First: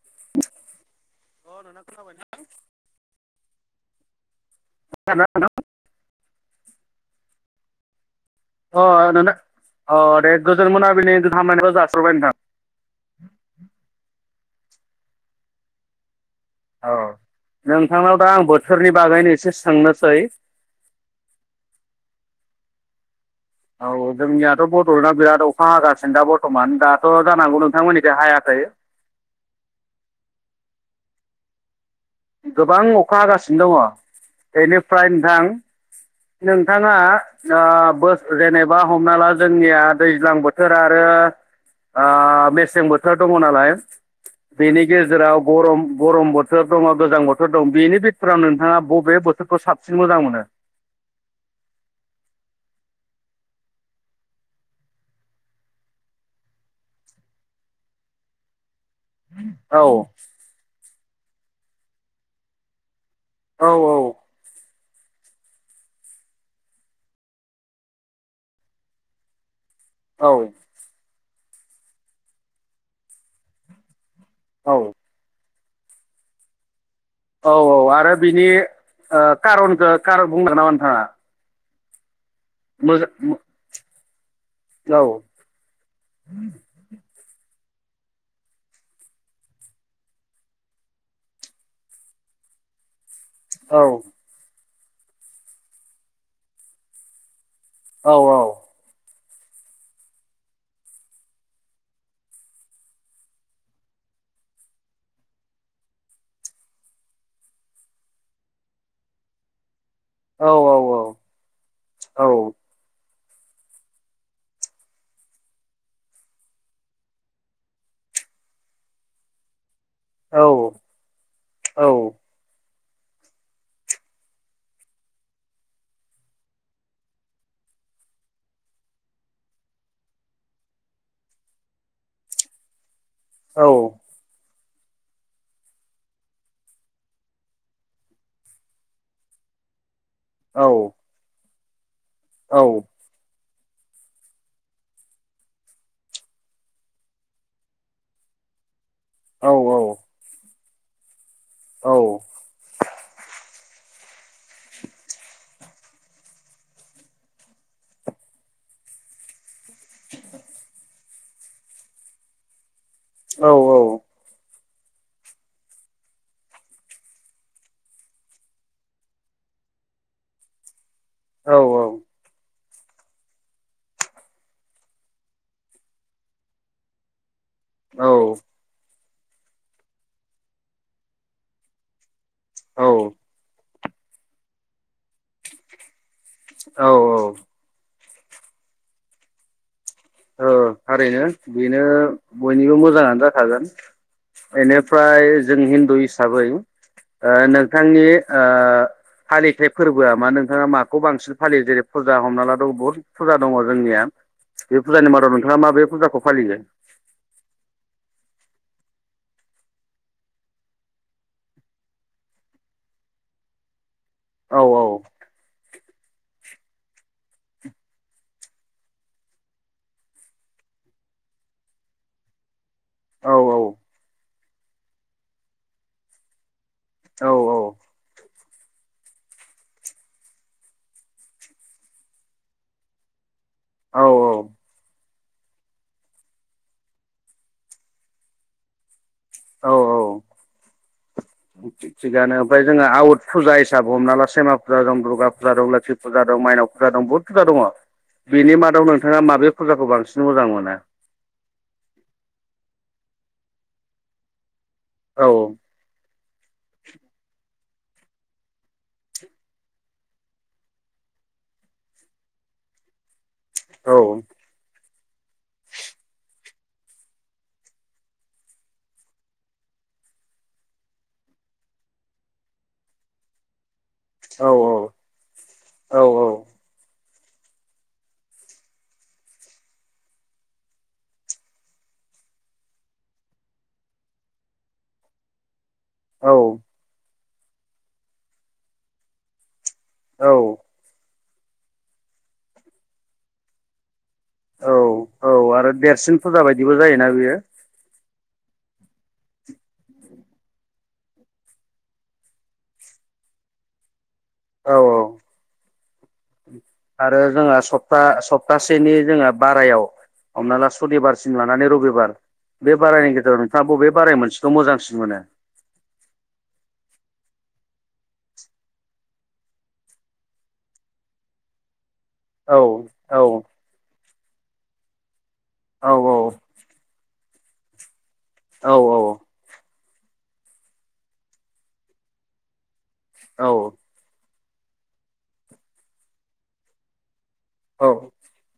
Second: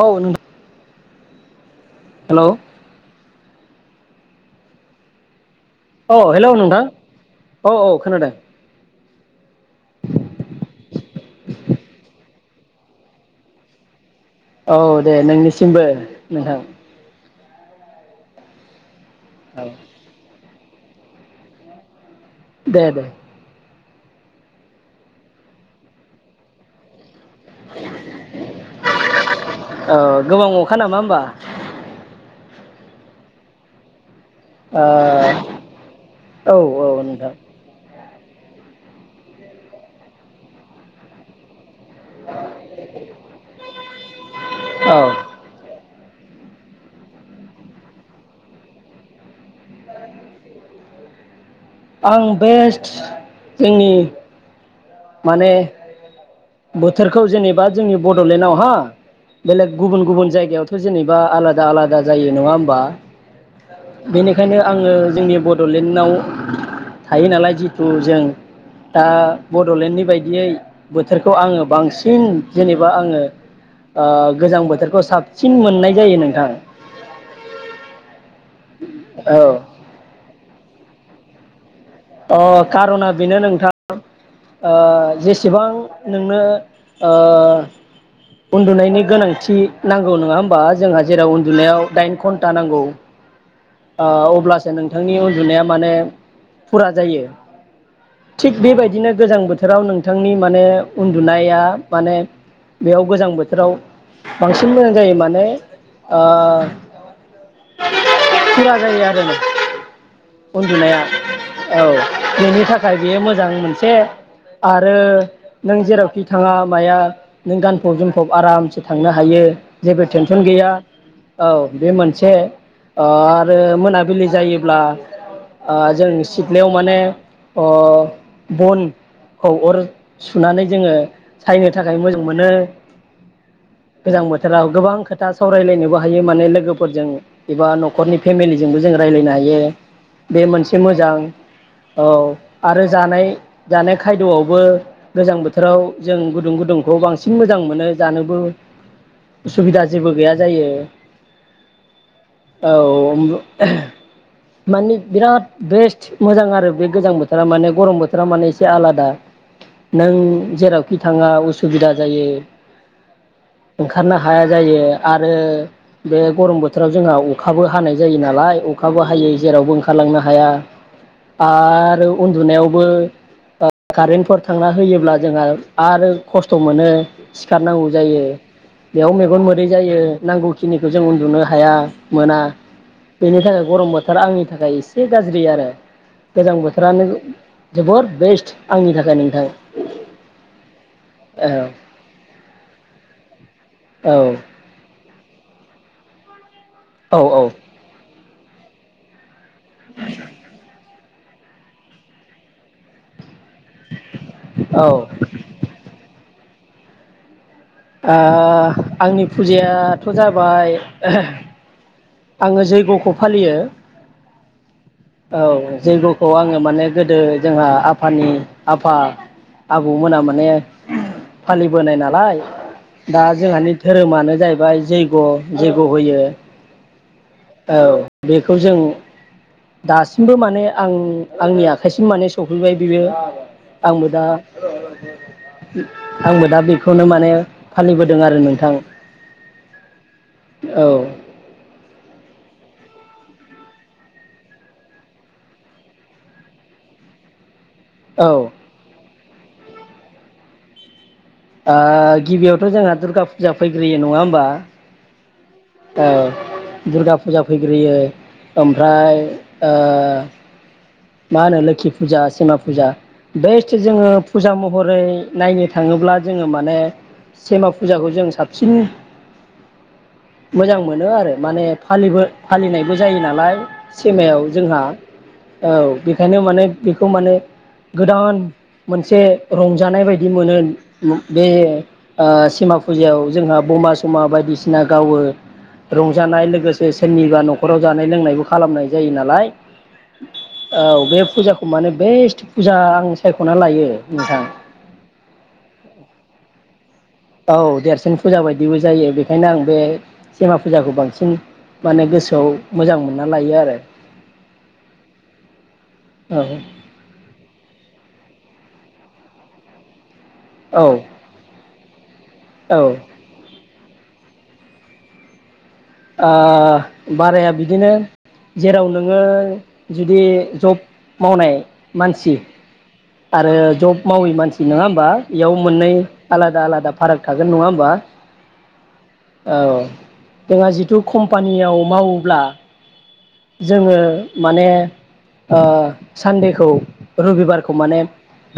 औ नों अ नोंथां । खोनाबाय ना? खोनादोंना नोंथां औ हेल' नोंथां औ - औ खोनादों । अ नोंनो अ दे गोजोन मोनाबिलि हामनायखौ जास्र'बाय नोंथां । औ दे नोंनिसिमबो । नोंथां । औ नोंथांनाव दा आं बोथोरनि बागैनो एसे सोंनोसै । दे दे। औ औ जोंनियाथ' बड'लेण्डआ बिराद अखा हागासिनो दा बर्थ'मान दा। जानोहागौ नोंथांमोनिथिं हायाखै औ गोबां अखा नामा होमबा गोबां अखा हागासिनो दङ'। बेनिफ्राय नोंथां ओ औ नोंथाङा औ नोंथां बो। जेनेबा हमना ला जोंनिया दैज्लां बोथोर आरो। मेसें बोथोर दङ नालाय बेनि औ गेजेराव गरम। गरम बोथोर दङ'। गोजां बोथोर दं बेनि बिथोराव नोंथाङा बबे बोथोरखौ साबसिन मोजां मोनो। आं बेस्ट जोंनि। माने बोथोरखौ जेनेबा जोंनि बड'लेण्डआव हा। बेलेग औ गुबुन गुबुन जायगायावथ'। जेनेबा आलादा आलादा जायो नङा होमबा। औ बेनिखायनो। आङो जोंनि बड'लेण्डआव थायो नालाय जिथु जों दा। बड'लेण्डनि औ बायदियै। बोथोरखौ आङो बांसिन जेनेबा आङो। आ गोजां औ बोथोरखौ साब सिन मोननाय जायो नोंथां। औ औ आरो बिनि ओ औ कारनखौ कार बुंदों ना हो अ कारना बेनो नोंथां। [unintelligible] औ जेसेबां नोंनो ओ उन्दुनायनि गोनांथि नांगौ नंङा होमबा? जोंहा जेराव उन्दुनायाव दाइन घन्टा नांगौ। औ आ अब्ला स सो नोंथांनि उन्दुनाया माने फुरा जायो। औ थिग बेबायदिनो गोजां बोथोराव नोंथांनि माने उन्दुनाया माने बेयाव गोजां बोथोराव बांसिन मोजां जायो, माने ओ फुरा जायो आरो नो औ औ उन्दुनाया औ बेनि थाखाय बेयो मोजां मोनसे आरो नों जेरावखि थांङा माया नों गानफब जोमफब आरामसे थांनो हायो। जेबो औ टेनसन गैया औ बे मोनसे ओ आरो मोनाबिलि जायोब्ला ओ जों सिथ्लायाव माने अ बनखौ अर सुनानै जोंङो सायनो थाखाय मोजां मोनो। औ थोराव गोबां खोथा सावरायलायनोबो हायो माने लोगोफोरजों एबा नखरनि फेमिलिजोंबो जों रायज्लायनो हायो। बे औ मोनसे मोजां औ आरो जानाय जानाय खायदआवबो गोजां बोथोराव जों गुदुं गुदुंखौ बांसिन मोजां मोनो जानोबो। उसुबिदा जेबो गैया जायो। [unintelligible] औ उमबु माने बिराद बेस्ट थो मोजां आरो बे गोजां बोथोरा माने गरम बोथोरा माने एसे आलादा नों जेरावखि थांङा उसुबिदा जायो, ओंखारनो हाया जायो आरो बे गरम बोथोराव जोंहा अखाबो हानाय जायो नालाय अखाबो हायो जेरावबो ओंखारलांनो हाया। आरो उन्दुनायाव बो ओ कारेन्टफोर थांना होयोब्ला जोंहा आरो खस्थ मोनो। सिखारनांगौ जायो। बेयाव मेगन मोदै जायो नांगौखिनिखौ जों उन्दुनो हाया। मोना बेनि थाखाय गरम बोथ थोरा आंनि थाखाय एसे गाज्रि आरो। गोजां औ बोथोरानो जोबोर बेस्ट आंनि थाखाय नोंथां। औ थारैनो बेनो बयनिबो मोजाङानो जाखागोन औ एनो फ्राय जों हिन्दु हिसाबै औ ओ नोंथांनि ओ फालिथाय फोरबोआ मा नोंथाङा मा खौ बांसिन फालियो जेरै फुजा हमना ला द बुहुत फुजा दङ जोंनिया। बे औ औ फुजानिमादाव नोंथाङा माबे फुाखौ फालियो? ओ आंनि फुजायाथ जाबाय आङो जैगखौ फालियो। औ औ जैग खौ आङो माने गोदो जोंहा आफानि आफा आबौमोना माने फालिबोनाय नालाय। दा औ जोंहानि धोरोमानो जाहैबा प्राय जैग' जैग' होयो। औ औ बेखौ जों दासिमबो माने आं आंनि आखाइसिम माने सफैबाय बेबो औ आंबो दा आंबो दा बेखौनो माने फालिबोदों आरो नोंथां औ औ थिगानो ओमफाय जोंङा आउत फुजा हिसाब हमना ला सेमा फुजा दं दुर्गा फुजा दं लोख्खि फुजा दं माइनाव फुजा दं बहुत फुजा दङ। औ ओ बिनि मादाव नो नोंथाङा माबे फुजाखौ बांसिन मोजां मोनो? ओ गिबियावथ' जोंहा दुर्गा फुजा फैग्रोयो नङा होमबा औऔ । औ दुरगा फुजा फैग्रोयो ओमफ्राय ओ। मा होनो लोख्खि फुजा सेमा फुजा। बेस्त औ जोङो फुजा म हरै नायनो थाङोब्ला जोङो माने सेमा फुजाखौ जों साबसिन मोजां मोनो आरो माने फालिबो फालिनायबो जायो नालाय। औ सिमायाव जोंहा। औ बेखायनो माने बे। खौ माने गोदान मोनसे रंजानाय बायदि मोनो मो बे ओ सेमा फुजायाव जोंहा बमा -समा बायदिसिना गावो औ रंजानाय लोगोसे सेननि जा न'खराव जानाय लोंनायबो खालामनाय जायो नालाय औ बे। फुजाखौ माने बेस्ट फुजा आं सायख'ना लायो। नोंथां औ औ आरो देरसिन फुजा बाय। दिबो जायो ना। औ देरसिन। फुजा बायदिबो जायो बेखायनो आं बे सेमा फुजाखौ बांसिन माने गोसोआव मोजां मोनना लायो आरो! औ औ। औ। आरो जोंहा सप्ता सप्तासेनि जोङो बारायाव हमना ला औ औ सनिबारसिम लानानै रबिबा बार बे औ बारायनि गेजेराव आ बबे बाराय मोनसेखौ मोजांसिन मोनो ओ बाराया बिदिनो जेराव नोङो जुदि जब मावनाय मानसि औ औ आरो ज जब मावै मानसि नङा होमबा बेयाव मोननै औ आलादा आलादा फाराग थागोन नङा होमबा। औ औ। जोंहा जिथु कम्पानियाव मावोब्ला औ जोङो माने ओ सान्देखौ रुबि खौ औ माने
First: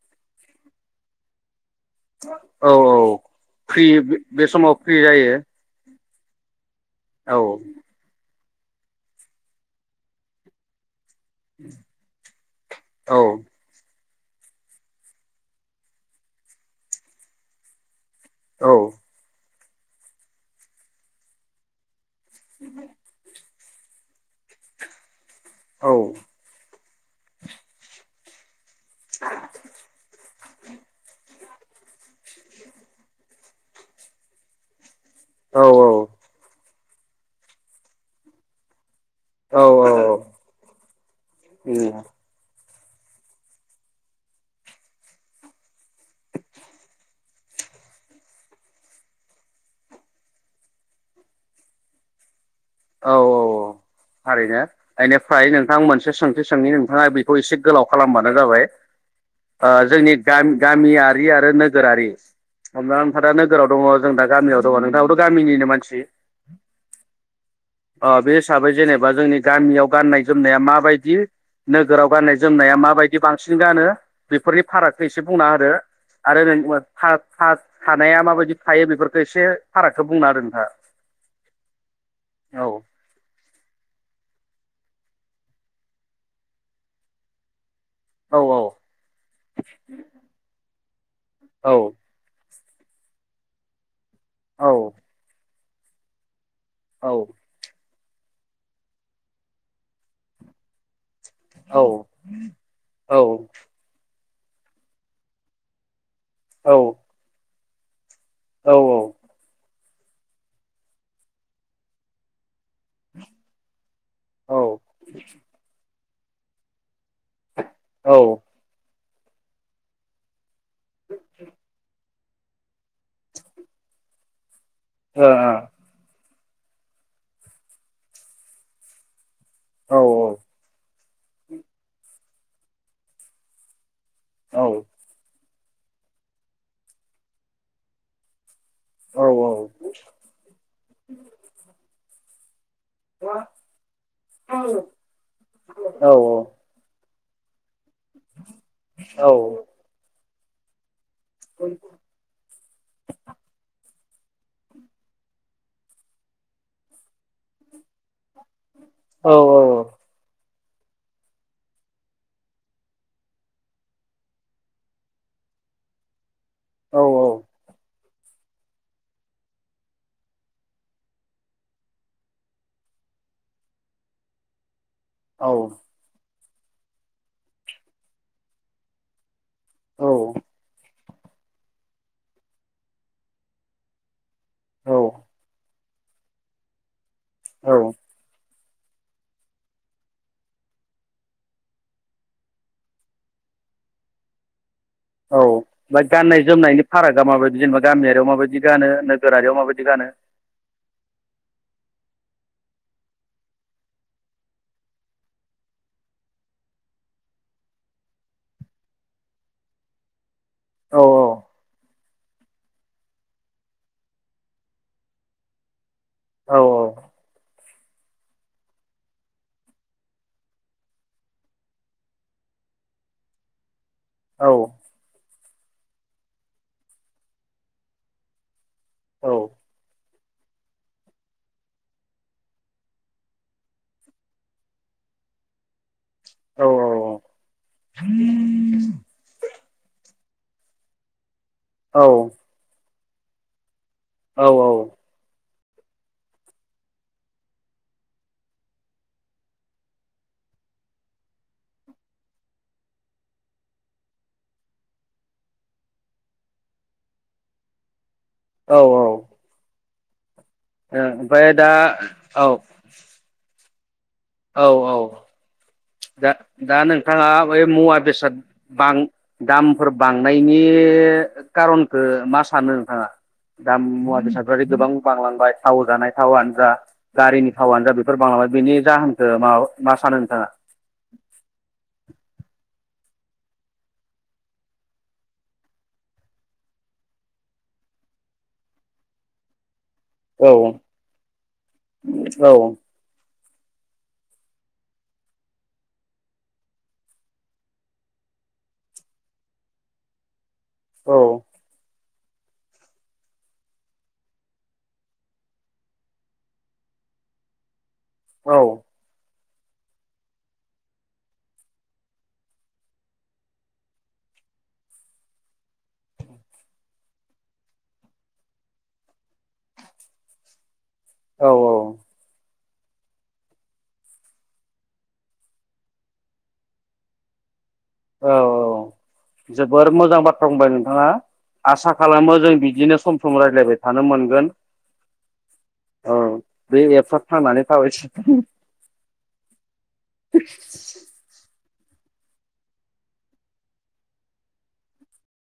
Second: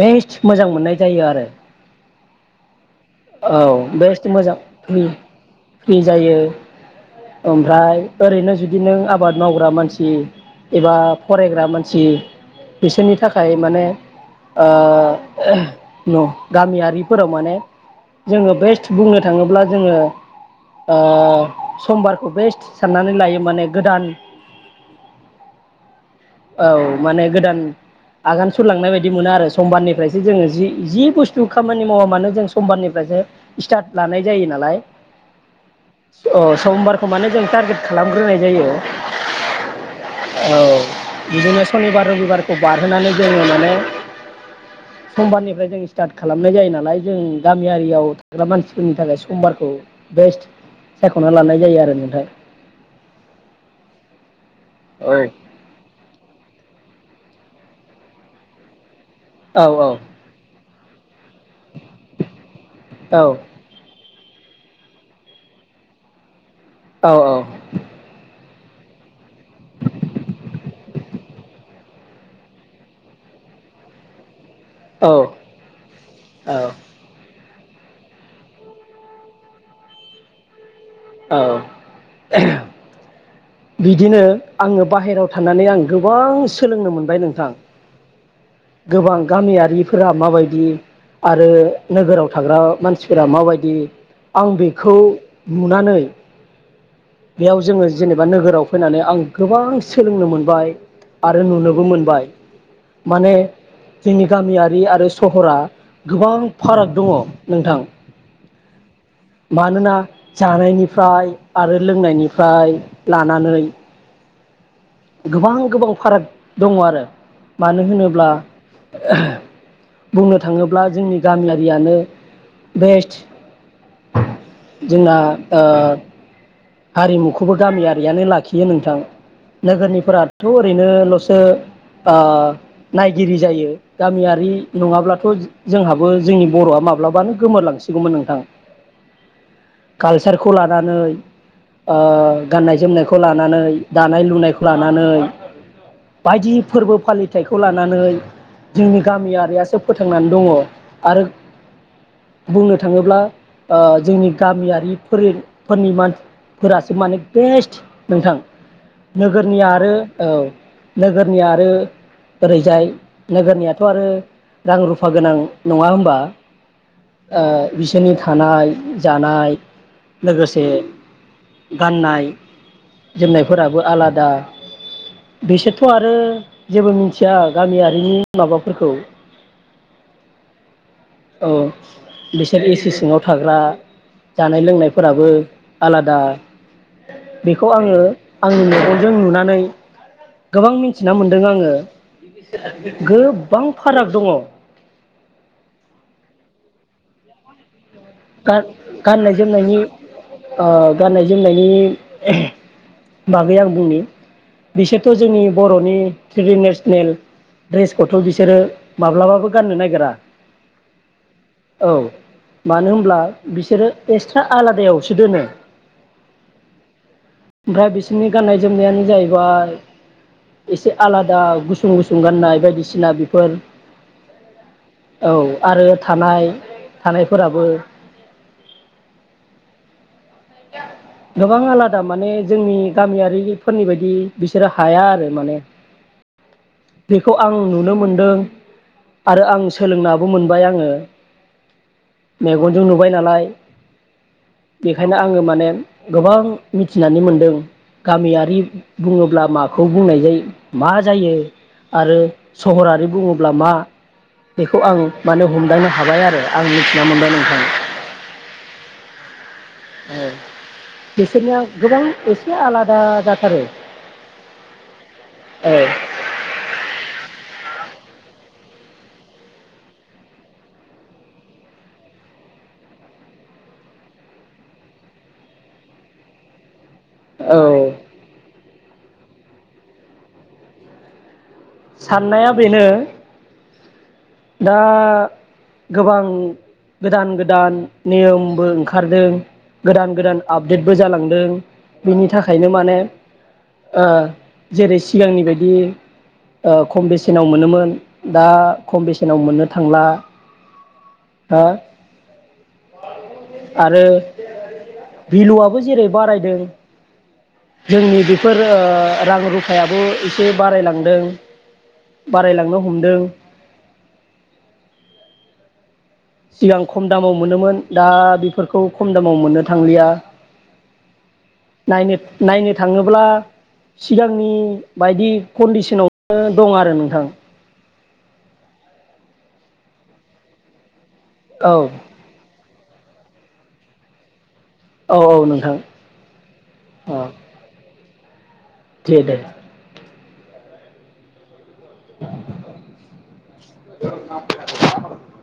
बेस्ट मोजां मोननाय जायो आरो। औ औ औ फ्रि बेस्ट बे मोजां समाव फ्रि जायो। जायो। औ ओमफ्राय ओरैनो जुदि नों आबाद मावग्रा मानसि एबा फरायग्रा मानसि बिसोरनि औ थाखाय माने ओ न गामियारिफोराव माने जोंङो औ बेस्ट बुंनो थाङोब्ला जोंङो ओ समबार बेस्ट साननानै लायो माने गोदान औ औ माने गोदान आगान सुर लांनाय बि मोनो आरो समबारनिफ्रायसो जो जि बुस्थु जिथु खामानि मावा मानो जों समबारनिफ्रायसो स्टार्ट लानाय जायो नालाय औ । अ समबार खौमाने जों टारगेट खालामग्रोनाय जायो औ औ औ । औ बिदिनो उम सनिबार रबिबारखौ बारहोनानै जोंङो माने समबारनिफ्राय जों स्टार्ट खालामनाय जायो नालाय जों गामियारियाव थाग्रा मानसिफोरनि थाखाय समबारखौ बेस्ट सायख'ना लानाय जायो आरो नोंथां । औ औ औ थारैनो । औ बेनिफ्राय नोंथां मोनसे सोंथि सोंङै नोंथांङा बेखौ एसे गोलाव खालामबानो जाबाय । औ ओ जोंनि गामि गामिया थि आरो नोगोरारि हमना ला औ नोंथांङा दा नोगोराव दङ । जों दा गामियाव दङ नोंथांङाबोथ गामिनिनो मानसि? औ औ । अ बे हिसाबै जेनेबा जोंनि गामियाव गाननाय जोमनाया माबायदि नोगोराव गाननाय जोमनाया माबायदि बांसिन गानो? बेफोरनि फारागखौ औ एसे बुंना होदो आरो [unintelligible] औ था-थानाया माबायदि थायो बेफोरखौ एसे फारागखौ बुंना होदो नोंथांङा । औ [unintelligible] बिदिनो आंङो बाहेरायाव थानानै आं गोबां सोलोंनो मोनबाय नोंथां औ । गोबां गामियारिफोरा माबायदि आरो औ नोगोराव थाग्रा मानसिफोरा माबायदि आं औ बेखौ नुनानै औ बेयाव जोंङो एबा नोगोराव फैनानै आं गोबां सोलोंनो मोनबाय। आरो नुनोबो मोनबाय औ माने औ जोंनि गामियारि आरो सहरा गोबां औ ओ औ फाराग दङ। नोंथां। औ औ मानोना जानायनिफ्राय आरो लोंनायनिफ्राय लानानै औ गोबां गोबाव फाराग दङ आरो। मानो होनोब्ला बुंनो था थाङोब्ला जोंनि गामियारियानो बेसद। जोंना ओ हारिमुखौबो गामियारियानो लाखियो नोंथां। नोगोरनिफोराथ ओरैनो लसो सो ओ नायगिरि जायो। गामियारि नङाब्लाथ' जोंहाबो जोंनि बर'आ माब्लाबानो गोमोरलांसिगौमोन नोंथां कालचारखौ लानानै ओ गाननाय जोमनायखौ लानानै दानाय लुनायखौ लानानै बायदि फोरबो फालि थायखौ ला नानै जोंनि गामियारियासो फोथांनान दङ आरो बुंनो थाङोब्ला ओ जोंनि गामियारिफोरनि फोरनि मान फोरासो मानि बेस्ट नोंथां नोगोरनि आरो औ नोगोरनिया आरो ओरैजाय नोगोरनियाथ' आरो रां रुफा गोनां नङा होमबा औ ओ बिस सोनि थानाय जानाय लोगोसे गाननाय जोमनायफोराबो आलादा बेसोरथ' आरो जेबो मिथिया गामियारिनि माबाफोरखौ औ औ बिसोर एसि सिङाव थाग्रा जानाय लोंनायफोराबो औ आलादा बेखौ औ आङो आंनि मेगनजों नुनानै गोबां मिनथिना मोनदों आङो गोबां फाराग दङ। औ ओमफाय गाननाय जोमनायनि फारागा माबायदि जेनेबाद गा-गाननाय जोमनायनि गानो ओ गाननाय जोमनायनि बागै आं बुंनि बिसोरथ' जोंनि बर'नि ट्रेदिनेसनेल द्रेसखौथ' बिसोरो माब्लाबाबो गाननो नागिरा। औ औ मानो होम ब्ला बिसोरो एक्सट्रा आलादायावसो दोनो। औ औ ओमफाय बिसोरनि गाननाय जोमनायानो जाहैबाय इसे आलादा गुसुं-गुसुं गाननाय बायदिसिना बेफोर औ औ आरो थानाय थानायफोराबो औ गोबां आलादा माने जोंनि गामियारिफोरनि बायदि बिसोरो हाया आरो माने औ बेखौ आं नुनो मोनदों। आरो आं सोलोंनाबो मोनबाय आङो औ जों नुबाय नालाय औ औ बेखायनो आङो माने गोबां मिथिनानै मोनदों गामियारि बुङोब्ला माखौ बुंनाय जायो मा जायो आरो सहरारि बुङोब्ला मा बेखौ आं माने हमदांनो हाबाय आरो आं मिथिना मोनबाय नोंथां। औ औ औ ओमफ्राय बिसोरनिया दा गोबां औ एसे आलादा जाथारो। औ औ औ दा दा नोंथाङा बै मुवा बेसाद बां दामफोर बांनायनि कारनखो मा सानो नोंथाङा दाम मुवा बेसादफ्रा गोबां बांलांबाय थाव जानाय थावानो जा? गारिनि औ थावानो जा बेफोर बांलांबाय बेनि जाहोन ओ मा मा सानो नोंथाङा? साननाया बेनो दा गोबां गोदान गोदान नियमबो ओंखारदों। गोदान गोदान औ आपडेटबो जालांदों बिनि थाखायनो माने ओ जेरै सिगांनि बायदि ओ खम बेसेनाव मोनोमोन दा खम बेसेनाव मोननो थांला औ हो? आरो भिलुआबो जेरै बारायदों। जोंनि बेफोरो रां रुफ हायाबो एसे बारायलांदों बारायलांनो हमदों। सिगां खम दामाव मोनोमोन दा बेफोरखौ खम दामाव मोननो थांलिया औ नायनो नायनो थाङोब्ला सिगांनि बायदि कन्दिसनाव दं आरो नोंथां औ औ जोबोर मोजां बाथ्रा बुंबाय नोंथाङा औ आसा खालामो जों बि दिनो सम सम रायज्लायबाय थानो मोनगोन। औ औ नोंथां औ बे एफ औ थांनानै थाबाय। [inaudible] दे दे। [inaudible] [inaudible]